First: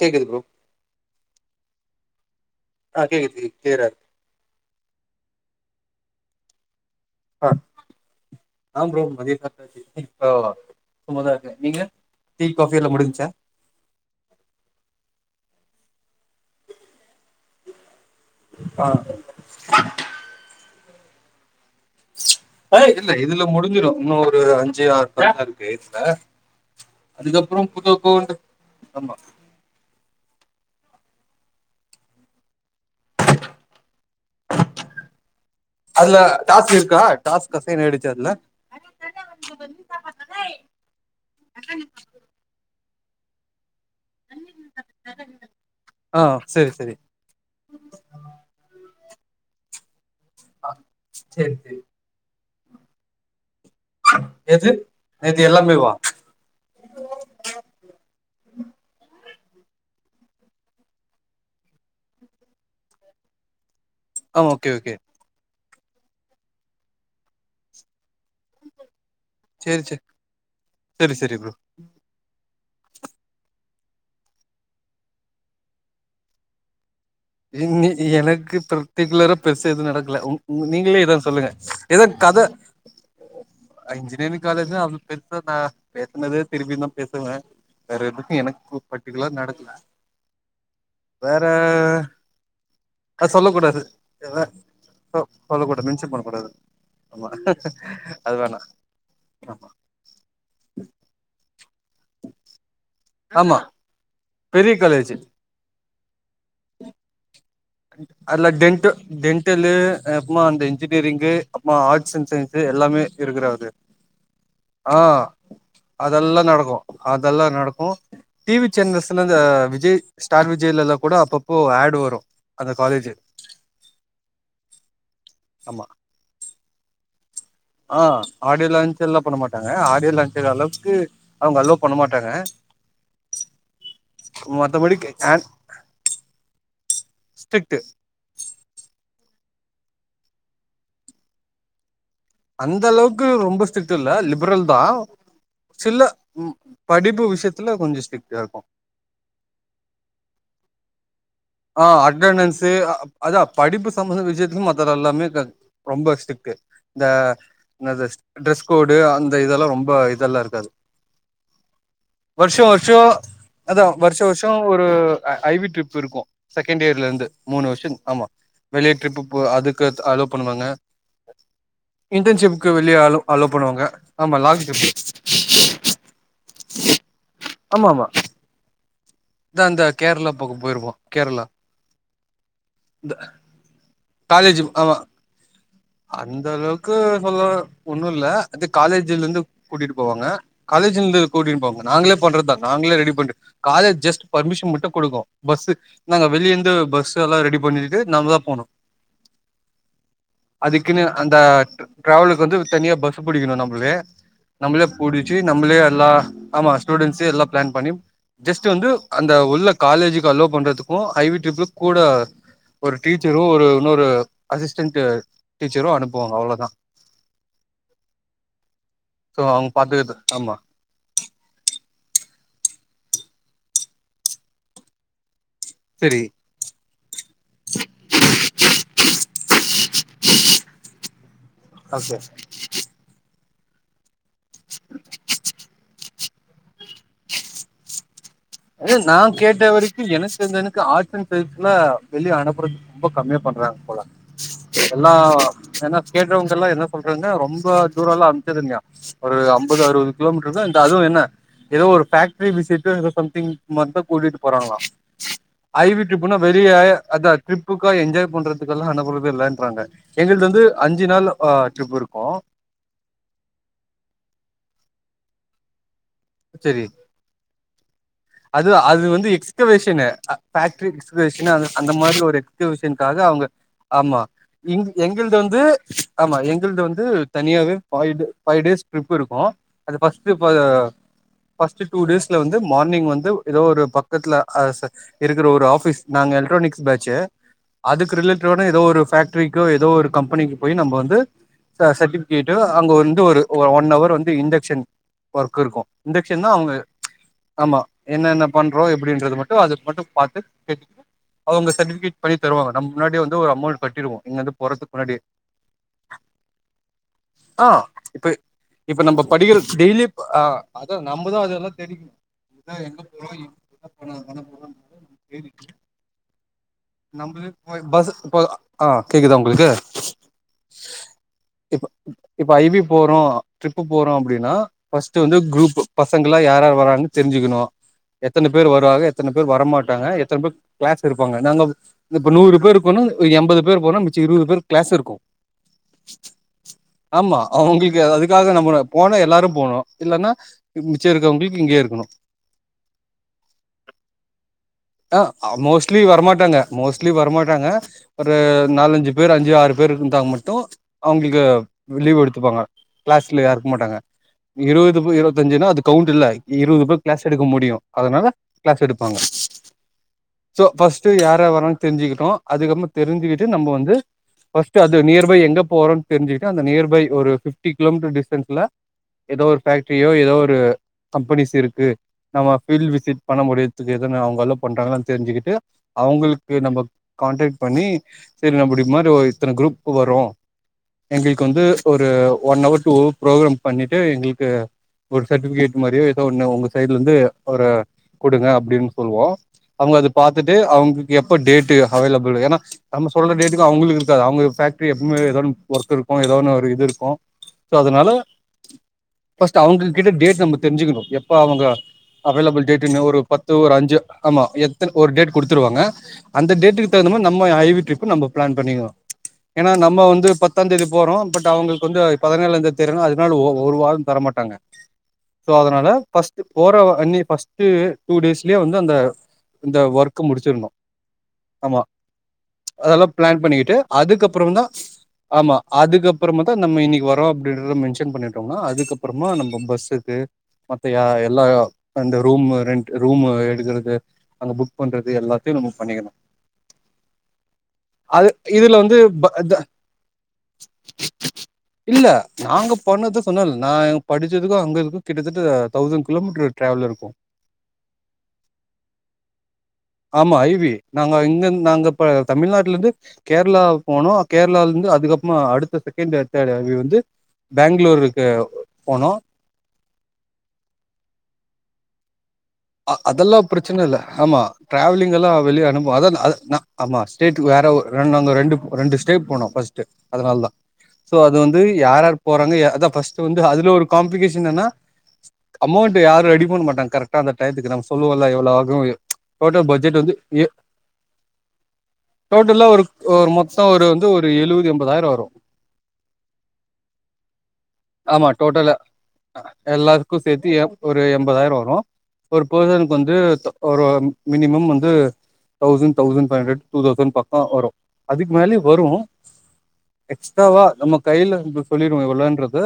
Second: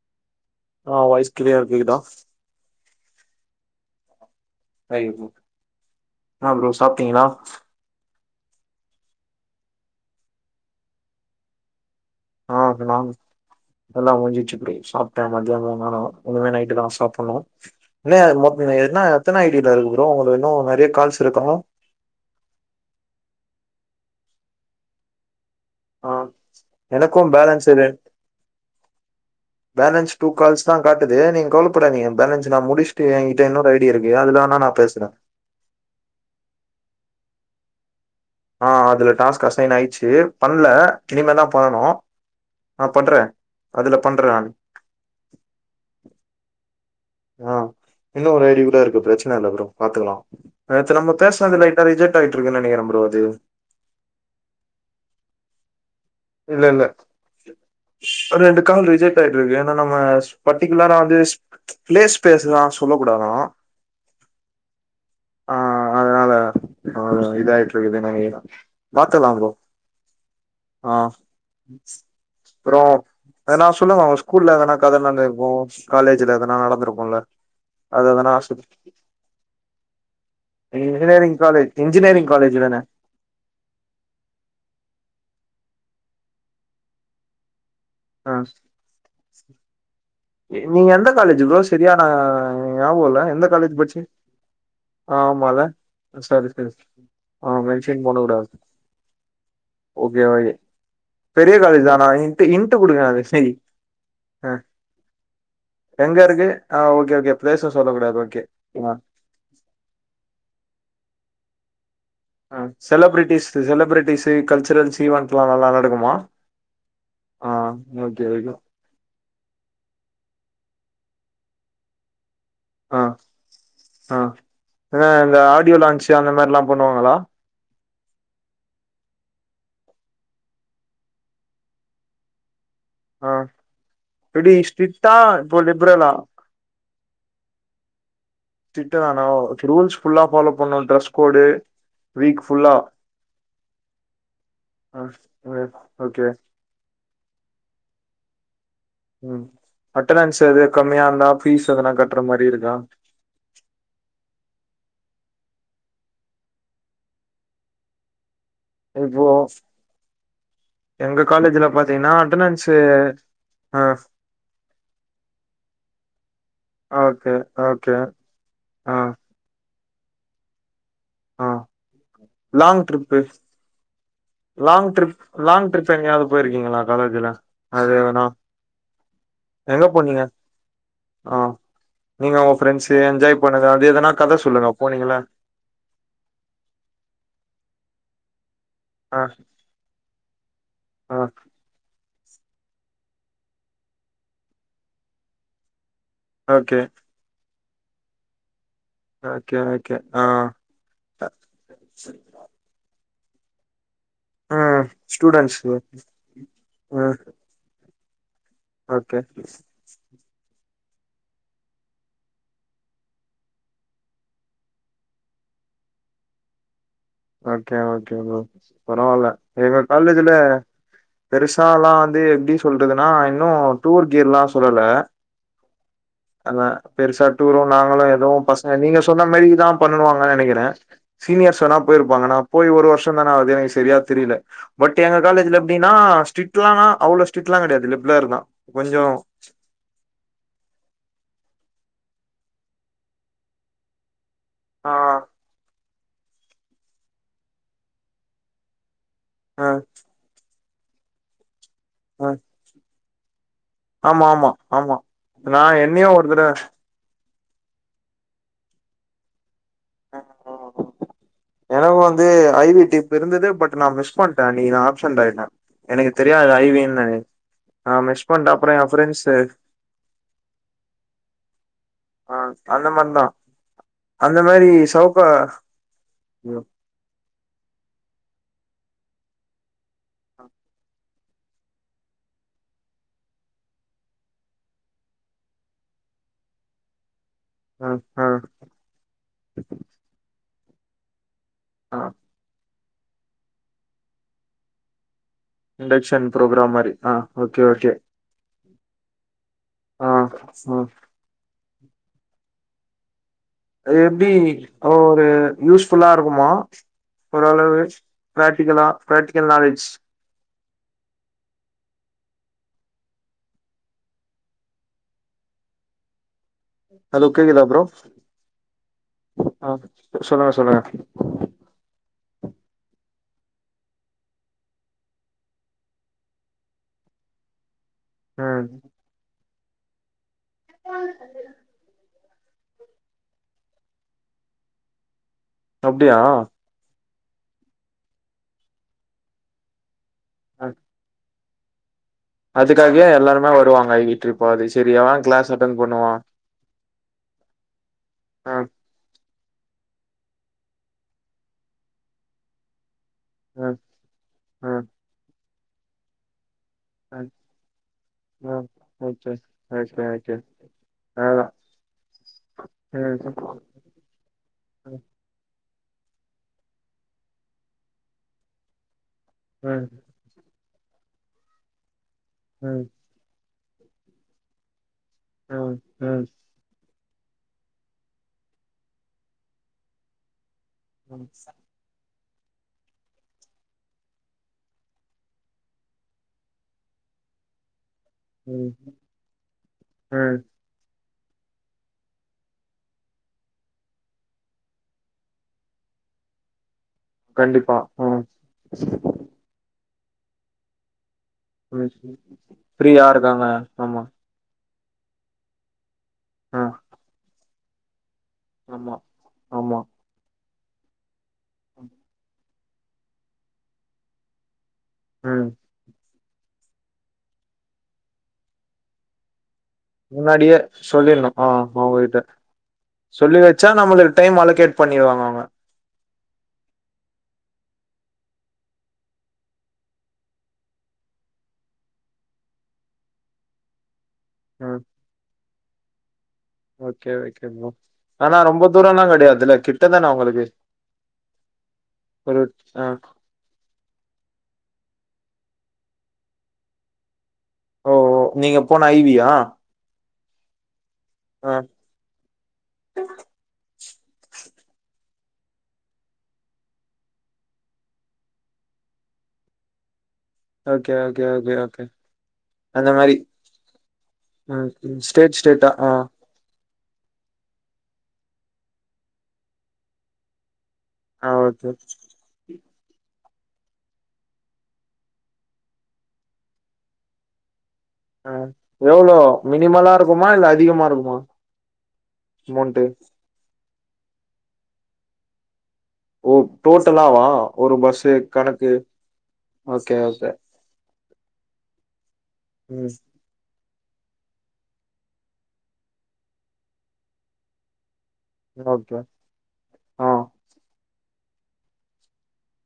கேக்குது ப்ரோ ஆ வாய்ஸ் கிளியர கேக்குதா ஆ கேக்குது கேக்குது கிளியரா இரு ஹாய் ப்ரோ சாப்ட்டீங்களா? ஆ ஆ ப்ரோ மதிய சாப்ட்டாச்சு [unintelligible] சும்மாதா இருக்கே நீங்க? டீ ஆ காஃபி இங்க எல்லா நான் முடிஞ்ச்சா எல்லா முடிஞ்சிச்சி ப்ரோ சாப்பிட்டே மத்யானோ [unintelligible] இனிமே நைட்டுதா சாப்புடணு இன்னு மொத் ஆ இன்னா எத்தன ஐ டி ல இருக்குது ப்ரோ உங்களது இன்னு நெறைய கால்ஸ் இருக்கா இன்னு ஆ இல்ல இதுல முடிஞ்சிரு இன்னு ஒரு அஞ்சு ஆறு கால்தா இரு ஆ எனக்கு பேலன்ஸ் இது புது அக்கௌண்ட் ஆமா பேலன்ஸ் டூ கால்ஸ் தா காட்டுது நீங்க கவலப்படாதீங்க பேலன்ஸ் இது நா முடிச்சுட்டு என்கிட்ட இன்னொரு ஐ டி இருக்கு அதுல வேண்ணா நா பேசுறே அதுல டாஸ்க் இருக்கா டாஸ்க் அசைன் ஆயிடு ஆ அதுல டாஸ்க் அசைன் ஆயிட்ச்சு பண்ல இனிமேதா பண்ணனு. ஆ பண்றே அதுல பண்றே நானு ஆ செரி செரி ஆ இன்னு ஒரு ஐ டி கூட இருக்கு பிரச்சன இல்ல ப்ரோ பாத்துக்கலா ஆ நேத்து நம்ம செரி பேசுனது செரி லைட்டா ரிஜக்ட் ஆயி ட்ருக்குனு நெனைக்கிறே ப்ரோ அது எது நேத்து எல்லாமேவா? இல்ல இல்ல அ ரெண்டு கால் ரிஜெக்ட் ஆயி இது ஏன்னா நம்ம பர்டிகுலரா வந்து பிளேஸ் ஸ்பேஸ்லா சொல்லக்கூடாதா ஆ ஓகே ஓகே ஆ அதனால ஆ இதாய்ட்ருக்குதுன்னு நெனைக்கிற பாக்கலா ப்ரோ செரி செரி செரி செரி ப்ரோ அப்றோ எதனா சொல்லுங்க உங்க ஸ்கூல்ல எதனா கத நடந்திருக்கு காலேஜ்ல எதனா நடந்திருக்குல்ல இன்னக்கி அது எதனா எனக்கு சொல்லு. பர்டிக்குலரா பெர்சா எதுவு நடக்கல உன் ம் நீங்களே எதாவது இன்ஜினியரிங் சொல்லுங்க காலேஜ் எதாவது இன்ஜினியரிங் கத காலேஜ் தான அ இன்ஜினியரிங் காலேஜ்தா அவ்ளோ பெரி இன்னொருக்கா பேசுனதே திரும்பி இன்னா பேசுங்க வேற ஆ எதுக்கு எனக்கு பர்டிகுலர் நடக்கல நீங்க எந்த வேற காலேஜு ப்ரோ செரியான என ஞாபகொல்ல அது எந்த சொல்ல காலேஜ் கூடாது படுச்சிங்க எதா சொ ஆமால்ல சொல்லக்கூடாது மென்ஷன் சாரி பண்ணக்கூடாது சாரி ஆமா ஆ மென்ஷன் பண்ண அது கூடாது வேணா ஆமா ஓகே ஓகே பெரிய காலேஜ் தா ஆ இன்ட்டு இன் ட்டு குடுங்க அது சை ஆமா பெரிய காலேஜு எங்கருக்கு ஆ ஓகே ஓகே பிளேஸும் சொல்லக்கூடாது ஓகே அதுமா டென்ட ஆ டென்டலு அப்பமா வந்து இன்ஜினியரிங்கு அப்மா ஆ ட்ஸ் அன்‌ ஆ சயின்ஸு எல்லாமே இருக்குற செலிபிரிட்டிஸ் ஒரு செலிபிரிட்டிஸ் கல்ச்சுரல்ஸ் ஆ ஈவெண்ட்லாம் நல்லா நடக்குமா அதல்லா நடக்கு அதல்லா ஆ நடக்கு ஓகே டி ஓகே வி சேனல்ஸ்னா இந்த விஜய் ஸ்டார் விஜய்லல்லா கூட அப்பப்போ ஆடு வரு அந்த ஆ காலேஜு ஆ இந்த ஆடியோ ஆமா லான்ச்சு அந்த மாரில்லா பண்ணுவாங்களா ஆ ஆடியோ லான்ச் எல்லா பண்ண மாட்டாங்க ஆடியோ லான்ச் செய்ற அளவுக்கு அவுங்க அலவ் பண்ண மாட்டாங்க ஆ எப்டி மத்தபடிக்கு ஸ்டிட்டா? ஆன் இப்போ லிப்ரலா? ஸ்ட்ரிக்ட் ஸ்ட்ரிக்ட்டு தானோ ஓகே ரூல்ஸ் ஃபுல்லா ஃபாலோ பண்ணு ட்ரெஸ் கோடு வீக் ஃபுல்லா அந்தளவுக்கு ரொம்ப ஸ்ட்ரிக்ட் இல்ல லிபரல் தா சில ஓகே படிப்பு விஷயத்துல கொஞ்சொ ஸ்ட்ரிக்டா இரு ம் அட்டனன்ஸ் எது கம்மியாருந்தா ஆ அட்டனன்ஸு அதா படிப்பு சம்பந்த விஷ்யத்துக்கு மத்தது எல்லாமே ரொம்ப ஸ்டிக்கு இந்த என்னது ட்ரெஸ் கோடு இப்போ அந்த இதெல்லா ரொம்ப இதெல்லா இருக்காது எங்க காலேஜ்ல பாத்தீங்கன்னா வர்ஷொ அட்டனன்ஸு வர்ஷொ அதா ஆ வர்ஷொ வர்ஷொ ஒரு ஐ வி ட்ரிப் இருக்கு செகண்ட் இயர்லெந்து ஓகே மூணு வருஷ ஓகே ஆமா வெளிய ஆ ட்ரிப்பு போ அ துக்கத் அலோ பண்ணுவாங்க ஆ இன்டர்ன்ஷிப்க்கு லாங் வெளிய அலோ ட்ரிப்பு அலோ பண்ணுவாங்க ஆமா லாங்ட்ரிப்பு போய்ருக்கீங்களா காலேஜ்ல அது எதனா இதா இந்த எங்க போனீங்க கேரளா பக்கோ போயிருப்போ ஆ கேரளா நீங்க ஒங்க ஃபிரண்ட்ஸூ இந்த என்ஜாய் பண்ணது அது எதனாத் கத சொல்லுங்க போனீங்கல அந்தளவுக்கு சொல்ல ஒன்னுல்ல அது ஆ காலேஜுலெந்து கூட்டிட்டு போவாங்க ஆ காலேஜுல்ந்து கூட்டிட்டு போங்க நாங்களே பண்றத்தா நாங்ளே ரெடி பண்டு காலேஜ் ஜெஸ்ட் பர்மிஷன் மட்டு குடுங்கோ பஸ்ஸூ நாங்க வெளிய இந்து ஓகே பஸ் எல்லா ரெடிப் பண்ணிட்டு நம்தா போனு ஓகே ஓகே ஆ அதுக்குன்னு அந்த டிர டிரவலுக்கு வந்து தனியா பஸ் புடிக்கிணு நம்பளே ம் நம்பளே புடிச்சி ஸ்டூடெண்ட்ஸு நம்பளே எல்லா ஆமா ம் ஸ்டூடெண்ஸூ எல்லா பிளான் பண்ணி ஜெஸ்ட் வந்து ஓகே அந்த உள்ள காலேஜுக்கு அலேவ் பண்றதுக் ஓ ஐ வி ட்ரிப்ல கூட ஒரு டீச்சரும் ஒரு இன்னொரு அசிஸ்டன்டு டீச்சரும் அனுப்புவாங்க அவ்ளோ தா ஓகே ஓகே ப்ரோ பரவால சோ அவங்க எங்க பாத்துக்கது காலேஜ்ல ஆமா பெருசாலா வந்து எப்டி சொல்றதுனா இன்னு டூர் கீர்லா சொல்லல சரி அன்னா பெருசா டூர்ரும் நாங்களு எதுவு பசங்க நீங்க சொன்ன மாரி தா பண்ணுவாங்கன்னு நெனைக்கிற சீனியர்ஸ் வேனா போய்ருப்பாங்க நா ஓகே போய் ஒரு வருஷோ தான் நாவது எனக்கு சரியா தெரில பட் எங்க காலேஜ்ல எப்டின்னா ஸ்டிட்லானா அவுளோ ஸ்டிட்லா கெடையாது லிப்லர் தா ஏ கொஞ்சோ நா கேட்ட வரிக்கி எனக்கு அந்த அண்ணன்க்கு ஆட்சன் [unintelligible] வெளிய அனுப்புறது ரொம்ப கம்மியா பண்றாங்க போல ஆ எல்லா எனஃப் கேட்டவுங்ககிட்டலா என்ன சொல்றாங்க ரொம்ப தூரோலா அனுப்சதில்லையா ஒரு அ ஐம்பது அறுவது கிலோமீட்டர் தா ட அதுவு என்ன எதோ ஒரு அ ஃபேக்ட்ரி விசிட்டோ எதோ திங் மட்ட ஆமா கூட்டிட்டு ஆமா போறாங்களா ஆமா நா ஐ வி என்னையு ஒரு ட்ரிப்னா தடவ பெரிய ஆய அதான் ட்ரிப்புக்கோ என்ஜாய் பண்றதுக்கெல்லா அனுப்புறதே இல்ல ட்ரிப் எனக்கும் வந்து இருக்கு ஐ வி டிப் இருந்தது பட் நா மிஸ் பண்ட அன்னக்கி நாப் [unintelligible] எனக்கு தெரியாது செரி ஐவின்னனு ஆ மிஸ் பண்ட்டா அது அப்றோ என் அது வந்து ஃபிரெண்ட்ஸு என்ன அது அந்த மாரி ஒரு எக்ஸ்க்ளூஷன்காக அவுங்க ஆமா அந்த மாரி எங் சவுக்கா எங்கிள்து வந்து ஆமா எங்கிள்து வந்து தனியாவே பாய்து ஃபைவ் டேஸ் டிரிப் இருக்கு அது ஃபஸ்ட்டு இப்போ ஃபஸ்ட் டூ டேஸ்ல வந்து மார்னிங் வந்து எதோ ஒரு பக்கத்துல ஆ ச இருக்குற ஒரு ஆஃபீஸ் நாங்க எலக்ட்ரானிக்ஸ் பேச்சு ஆ அதுக்கு ஆ ரிலேட் ஆன எதோ ஒரு ஃபேக்ட்ரிக்கோ எதோ ஒரு கம்பனிக்கி போயி நம்ப வந்து ஆ சர்டிஃபிகேட்டோ அ அங்க வந்து ஒரு ஒ ஒன் ஹவர் வந்து இன்டெக்‌ஷன் ஒர்க் இருக்கு இண்டக்ஷன் இன்டெக்‌ஷன்னா அவங்க ப்ரோக்ராம் மாரி ஆ ஓகே ஆமா ஓகே என்னென்ன பண்றோ எப்டின்றத மட்டு அத மட்டு ஆ பாத்து ஆ கேட்டு அவங்க சர்ட்டிஃபிகேட் பண்ணித் தருவாங்க நம்ம முன்னாடியே வந் அது எப்டி அது ஒரு யூஸ்ஃபுல்லா இருக்குமா ஆ ஓரளவு இப்ப பிராக்டிகலா பிராக்டிகல் நாலேஜ் அதா நம்பதான் அதெல்லா தேடிக் அதா எங்க போறோ [inaudible] பண்ண போறோ [inaudible] ஹலோ நம்பளே கேக்குதா ப்ரோ போய் பஸ்ஸு இப்ப ஆ கேக்குதா உங்களுக்கு? ஆ சொல்லுங்க சொல்லுங்க இப் இப்ப ஐ வி போறோ ட்ரிப்பு போறோ அப்பிடின்னா ஃபஸ்ட்டு வந்து குரூப்பு பசங்கல்லா யார் யார் வர்றாங்கன்னு தெரிஞ்சுக்கணு எத்தன ம் பேர் வராக எத்தன பேர் வர மாட்டாங்க எத் தன பேர் கிளாஸ்ல இருப்பாங்க நாங்க இப்ப நூறு பேர் இருக்கோன்னா அ எம்பது பேர் போனா மிச்சோ இருபது பேர்க்கு கிளாஸ் இருக்கு. அப்டியா? ஆமா அவங்களுக்கு அது அதுக்காக நம்ம போனா எல்லாரு போகணு இல்லன்னா மி மிச்சம் இருக்கவங்கள் இங்கயே இருக்கணு அதுக்காகவே எல்லாருமே வருவாங்க ஐ வி ட்ரிப் போறது செரி எவ ஆ க்ளாஸ் அட்டன் மோஸ்ட்லி பண்ணுவா வரமாட்டாங்க மோஸ்ட்லி வரமாட்டாங்க. ஒரு ஆ நாலஞ்சி பேரு அஞ் சு ஆறு பேர் இருந்தா மட்டு அவங்களுக்கு லீவ் எடுத்துப்பாங்க கிளாஸ்ல யாரு ஆ இருக்க மாட்டாங்க ஆ இருபது பே இர செஞ்சேனா அது கவுண்ட் இல்ல இருபது பேர் ஆ கிளாஸ் எடுக்க முடியு அதனால ஆ கிளாஸ் எடுப்பாங்க okay okay okay so first யாரு அதா வராங்கனு தெரிஞ்சுக்கிட்டோ அதுக்கபருமா ம் தெரிஞ்சுக்கிட்டு நம்ம வந்து பஸ்ட்டு அது ம் நியர்பை எங்க போறோன் தெரிஞ்சுகிட்டு அந்த நியர்பை ஒரு பிப்டி கிலோமீட்டர் டிஸ்டன்ஸ்ல ஏதோ ஒரு ம் ஃபேக்ரியோ ஏதோ ஒரு கம்பனிஸ் இருக்கு நம்ம ம் ஃபீல்டு விசிட் பண்ண முடியும் [unintelligible] தெரிஞ்சுக்கிட்டு ம் ம் அவுங்களுக்கு நம்ப கான்டாக்ட் பண்ணி சரி ந முடி மாரி இத்தன குரூப்கு வரு ம் எங்களுக்கு வந்து ஒரு ஒன் ஹவர் டூ ப்ரோக்ராம் பண்ணிட்டு எங்களுக்கு ஒரு சர்டிஃபிகேட் மாரியோ ஏதோ ஒன்னு உங்கள் சைட்லருந்து ஒரு குடுங்க ம் அப்டின்னு சொல்லுவோ அவுங்க அத ம் பாத்துட்டு எப்போ டேட்டு அவேளபள் ஏனா நம்ம சொல்ற டேட்டுக்கு அவுளுக்கு இருக்காது அவுங்க ஃபேக்ரி எப்பவுமே எதானு ஒர்க் இருக்கு எதானு ஒரு இது இருக்கு இருக்கோ சோ கண்டிப்பா அதனால ம் பஸ்ட் அவுங்களுக்கு கிட்ட டேட் நம்ப தெரிஞ்சுக்கனு இப்ப அவுங்க ம் அவலேபிள் டேட்டுனு ஃப்ரீயா ஒரு இருக்காங்க. பத்து ஒரு அஞ்சு ஆமா ஒரு டேட் குடுத்துருவாங்க அந்த ஆ டேட்டுக்கு தகுந்த மாரி நம்ம ஐ க்கு நம்ப பிளான் பண்ணிக்குவோ ஆமா ஏனா ஆமா நம்ப வந்து பத்து பத்தாந்தேதி போறோ பட் அவுங்களுக்கு வந்து அது பதினேழா தேதி தெர்லனா அதனால ஒரு ஒரு வார தரமாட்டாங்க ம் சோ அதனால பஸ்ட் போறவ அன்னி ஃபஸ்ட்டு டூ டேஸ்லே வந்து அந்த இந்த ஒர்க் முன்னாடியே முடிச்சிருனு சொல்லிர்ணு ஆ ஆமா அவுங்ககிட்ட அதெல்லா சொல்லி பிளான் வச்சா பண்ணிட்டு நம்மளுக்கு டைம் அதுக்கப்புற தா அலோகேட் பண்ணிருவாங்க அவுங்க ஆமா அதுக்கப்புறம தா நம்ம இன்னைக்கு வரோ மென்ஷன் பண்ணிட்டோம்னா அதுக்கப்புறமா நம்ம பஸ்ஸுக்கு மத்த எல்லா ரெண்டு ரூம்மு எடுக்குறது அங்க ம் புக் எல்லாத்தையு நம்ம பண்ணிக்கினு ஓகே ஓகே ப்ரோ ஆனா ரொம்ப இதுல வந்து தூரலா ப கெடையாது இல்ல த கிட்டதான உங்களுக்கு இல்ல ஒரு நாங்க ஆ பண்ணது சொன்னல நா படிச்சதுக்கு அங்கதுக்கு கிட்டத்தட்ட தௌசண்ட் கிலோமீட்டரு டிராவல்ல இருக்கும் ஓ ஓ நீங்க போன ஐவியா ஆமா ஐவி நாங்கோ இங்க நாங்க இப்ப தமிழ்நாட்டுல இருந்து கேரளா போனோ கேரளால இருந்து அதுக்கப்பம அடுத்த செகண்ட் தேடி அவி வந்து பேங்களூருக்கு போனோ ஓகே ஓகே ஓகே ஓகே அந்த மாரி அதெல்லா பிரச்சன இல்ல ஆமா ம் ம் டிராவலிங் எல்லா ஸ்டேட் வெளியே ஸ்டேட்டா ஆ அனுபவ அதா நா ஆமா ஸ்டேட்டு வேற ஒ ரெண்டு நாங்க ரெண்டு ரெண்டு ஸ்டேட் போனோம் பர்ஸ்ட்டு அதனால தா சோ ஆ அது வந்து ஓகே யார் யாரு போறாங்கா அதா பஃர்ஸ்ட் து வந்து அதுல ஒரு காம்ளிகேஷன் என்னனா அமௌண்ட் யாரு ரெடி பண்ண மாட்டாங்க கரெட்டா டைத்துக்குதா சொல்லுவ இல்ல ஆ இவ்ளோ ஆகும் எவ்ளோ போட்ட மினிமலா பட்ஜெட் வந்து இருக்குமா ஏ இல்ல அதிகமா இருக்குமா டோட்டலா ஒரு அமௌண்ட்டு ஒரு மொத்த ஒரு து ஒரு எழுவது எம்பதாயிரம் வரும் ஓ டோட்டலாவா ஒரு பஸ்ஸு ஆமா கணக்கு டோட்டலா ஓகே எல்லாருக்கு ஓகே சேத்தி எ ஒரு எம்பதாயிரோ வரு ஒரு ம் பர்சனுக்கு வந்து ஒரு மினிமம் வந்து thousand thousand five hundred two thousand பக்கம் வரும் அதுக்கு மேலயும் வரும் ஓகே ஆ எக்ஸ்ட்ராவா நமக்கு கையில இருந்து சொல்லிடுவோம் இவ்வளோன்றத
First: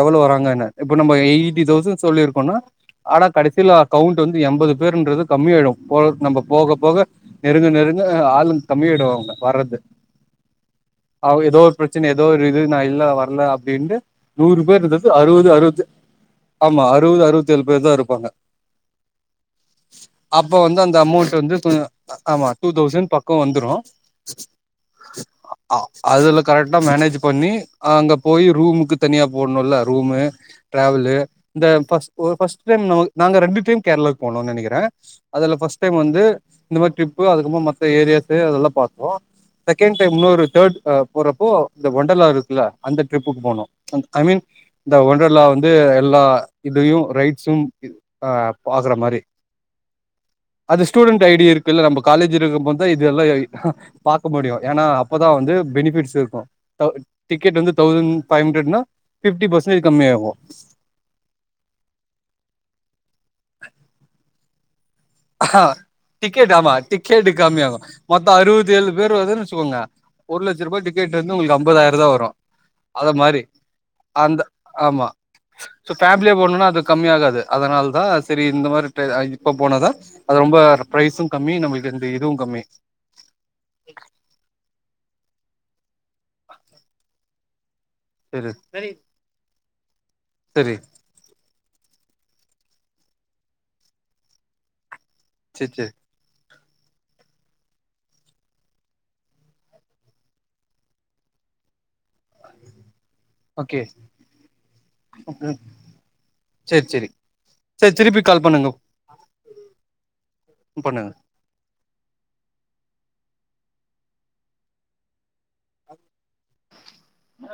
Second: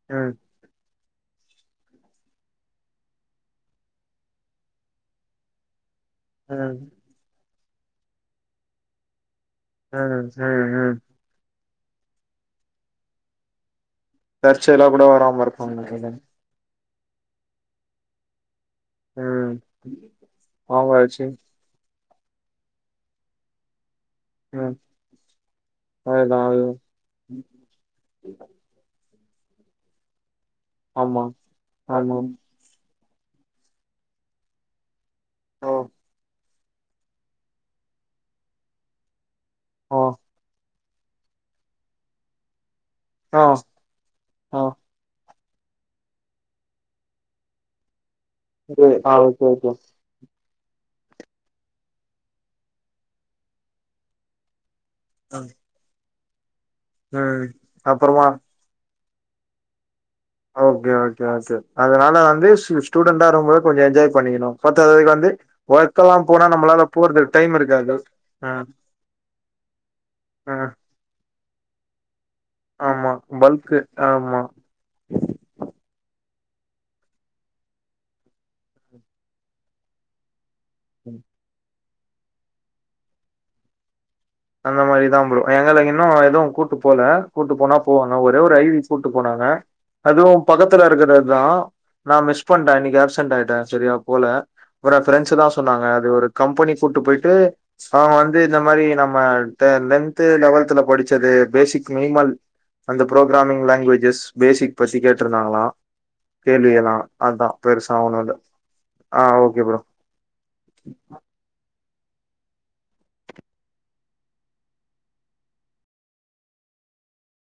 எவ்ளோ ம் வராங்கன்னு இப்ப நம்ம எயிட்டி தௌசண்ட் சொல்லி இருக்கோனா ஆனா கடைசில கவுண்ட் வந்து எண்பது பேருன்றது கம்மிய ஆயிடும் போரட் நம்ப போக ம் போக நெருங்க நெருங்க ஆளும் கம்மி ஆயிடுவாங்க வரது ம் ம் ம் அவ ஏதோ பிரச்சனை ஏதோ ஒரு இது நான் இல்ல வரல அப்டின்ட்டு நூறு பேரு தற்செயலா கூட இருந்தது வராம அறுவது இருக்கும் அறுவது நெனைக்கிறே ஆமா அறுவது அறுவத்தி ஏழு பேர் தான் இருப்பாங்க ம் அப்ப வந்து அந்த ஆமாச்சு அமௌண்ட்டு வந்து ஆமா டூ தௌசண்ட் பக்கம் வந்துரும் ம் அ அதுதா அதுல அதுதா கரெக்டா மேனேஜ் பண்ணி அங்க போய் ரூமுக்கு தனியா போடணுல்ல ரூமு டிராவலு ஆமா இந்த ஃபஸ்ட் ஆமா ஃபஸ்ட்டைம் நம நாங்க ரெண்டு டைம் கேரளாவுக்கு போனோன்னு நெனக்குறே அதுல ஓ ஃபஸ்ட் டைம் வந்து இந்த மாரி ட்ரிப்பு அதுக்கப்றோ மத்த ஏரியாஸ்ஸு அதெல்லா பாத்தோ செகண்ட் ஓ டைம் நூரு தேர்ட் அ போறப்போ இந்த ஒண்டர்லா இருக்குல அந்த ட்ரிப்புக்கு ஆ போனு ஐ மீன் ஆ இந்த ஒண்டர்லா வந்து வந்து எல்லா இதயு ரைட்ஸும் ஆ பாக்குற ஆ மாரி ஓகே ஓகே அது ஸ்டூடண்டட் ஐடி இருக்கு இல்ல நம்ம காலேஜ் இருக்கு போது தா இதெல்லா பாக்க முடியு ஏனா அப்பதா ம் வந்து பெனிபிட்ஸ் இருக்கு ஒ ம் டிக்கெட் வந்து தௌசண்ட் அப்புறமா பைவ் ஹண்ட்ரட்னா fifty percentage okay - okay - okay அதனால வந்து ஸூடெண்டா இருகம்போதே கொஞ்ஜோ எண்ஜாய் பண்ணிகனு மத்தது [unintelligible] அஹ டிக்கெட் ஆமா டிக்கெட்டு டைம் கம்மியாகு இருக்காது மொத்த ஆ அறுவத்தி ஏழு பேர்வர்துவெச்சுக்கோங்க ஒரு ஆ லட்ச ரூபா டிக்கெட் உங்களுக்கு அம்பதாயிர தா வரு அத ஆமா மாரி பல்க்கு அந்த ஆமா ஆமா சோ இத்லியே போனோனா அது கம்மியாகாது அதனால தா செரி இந்த மாரி இப்ப போனாதா அது ரொம்ப ப பிரைஸும் கம்மி நம்மளுக்கு இதுவு கம்மி அந்த மாரிதா ப்ரோ எங்களுக்கு இன்னு எதுவு கூட்டு போல கூட்டு போனா போவாங்க ஒரே செரி ஒரு ஐ வி கூட்டு போனாங்க அதுவு செரி பக்கத்தல இருக்குறது தா நா மிஸ் பண்டே அன்னிக்கு ஆப்சென்ட் ஆய்டே சரியா போல ஓட பிரெண்ஸுதா செரி சொன்னாங்க செரி அது ஒரு கம்பனி கூட்டு போய்ட்டு அவங்க வந்து இந்த மாரி நம் அ டெ லென்து லெவெல்துல படிச்சது பேசிக் மினிமல் அந்த ப்ரோகிராமிங் ஓகே லாங்வேஜஸ் பேசிக் பத்தி கேட்ருந்தாங்களா செரி கேள்வியலாம் செரி அதா செரி பெருசா திருப்பி ஒண்ணும்ல கால் பண்ணுங்க ஆ ஓகே ப்ரோ பண்ணுங்க அ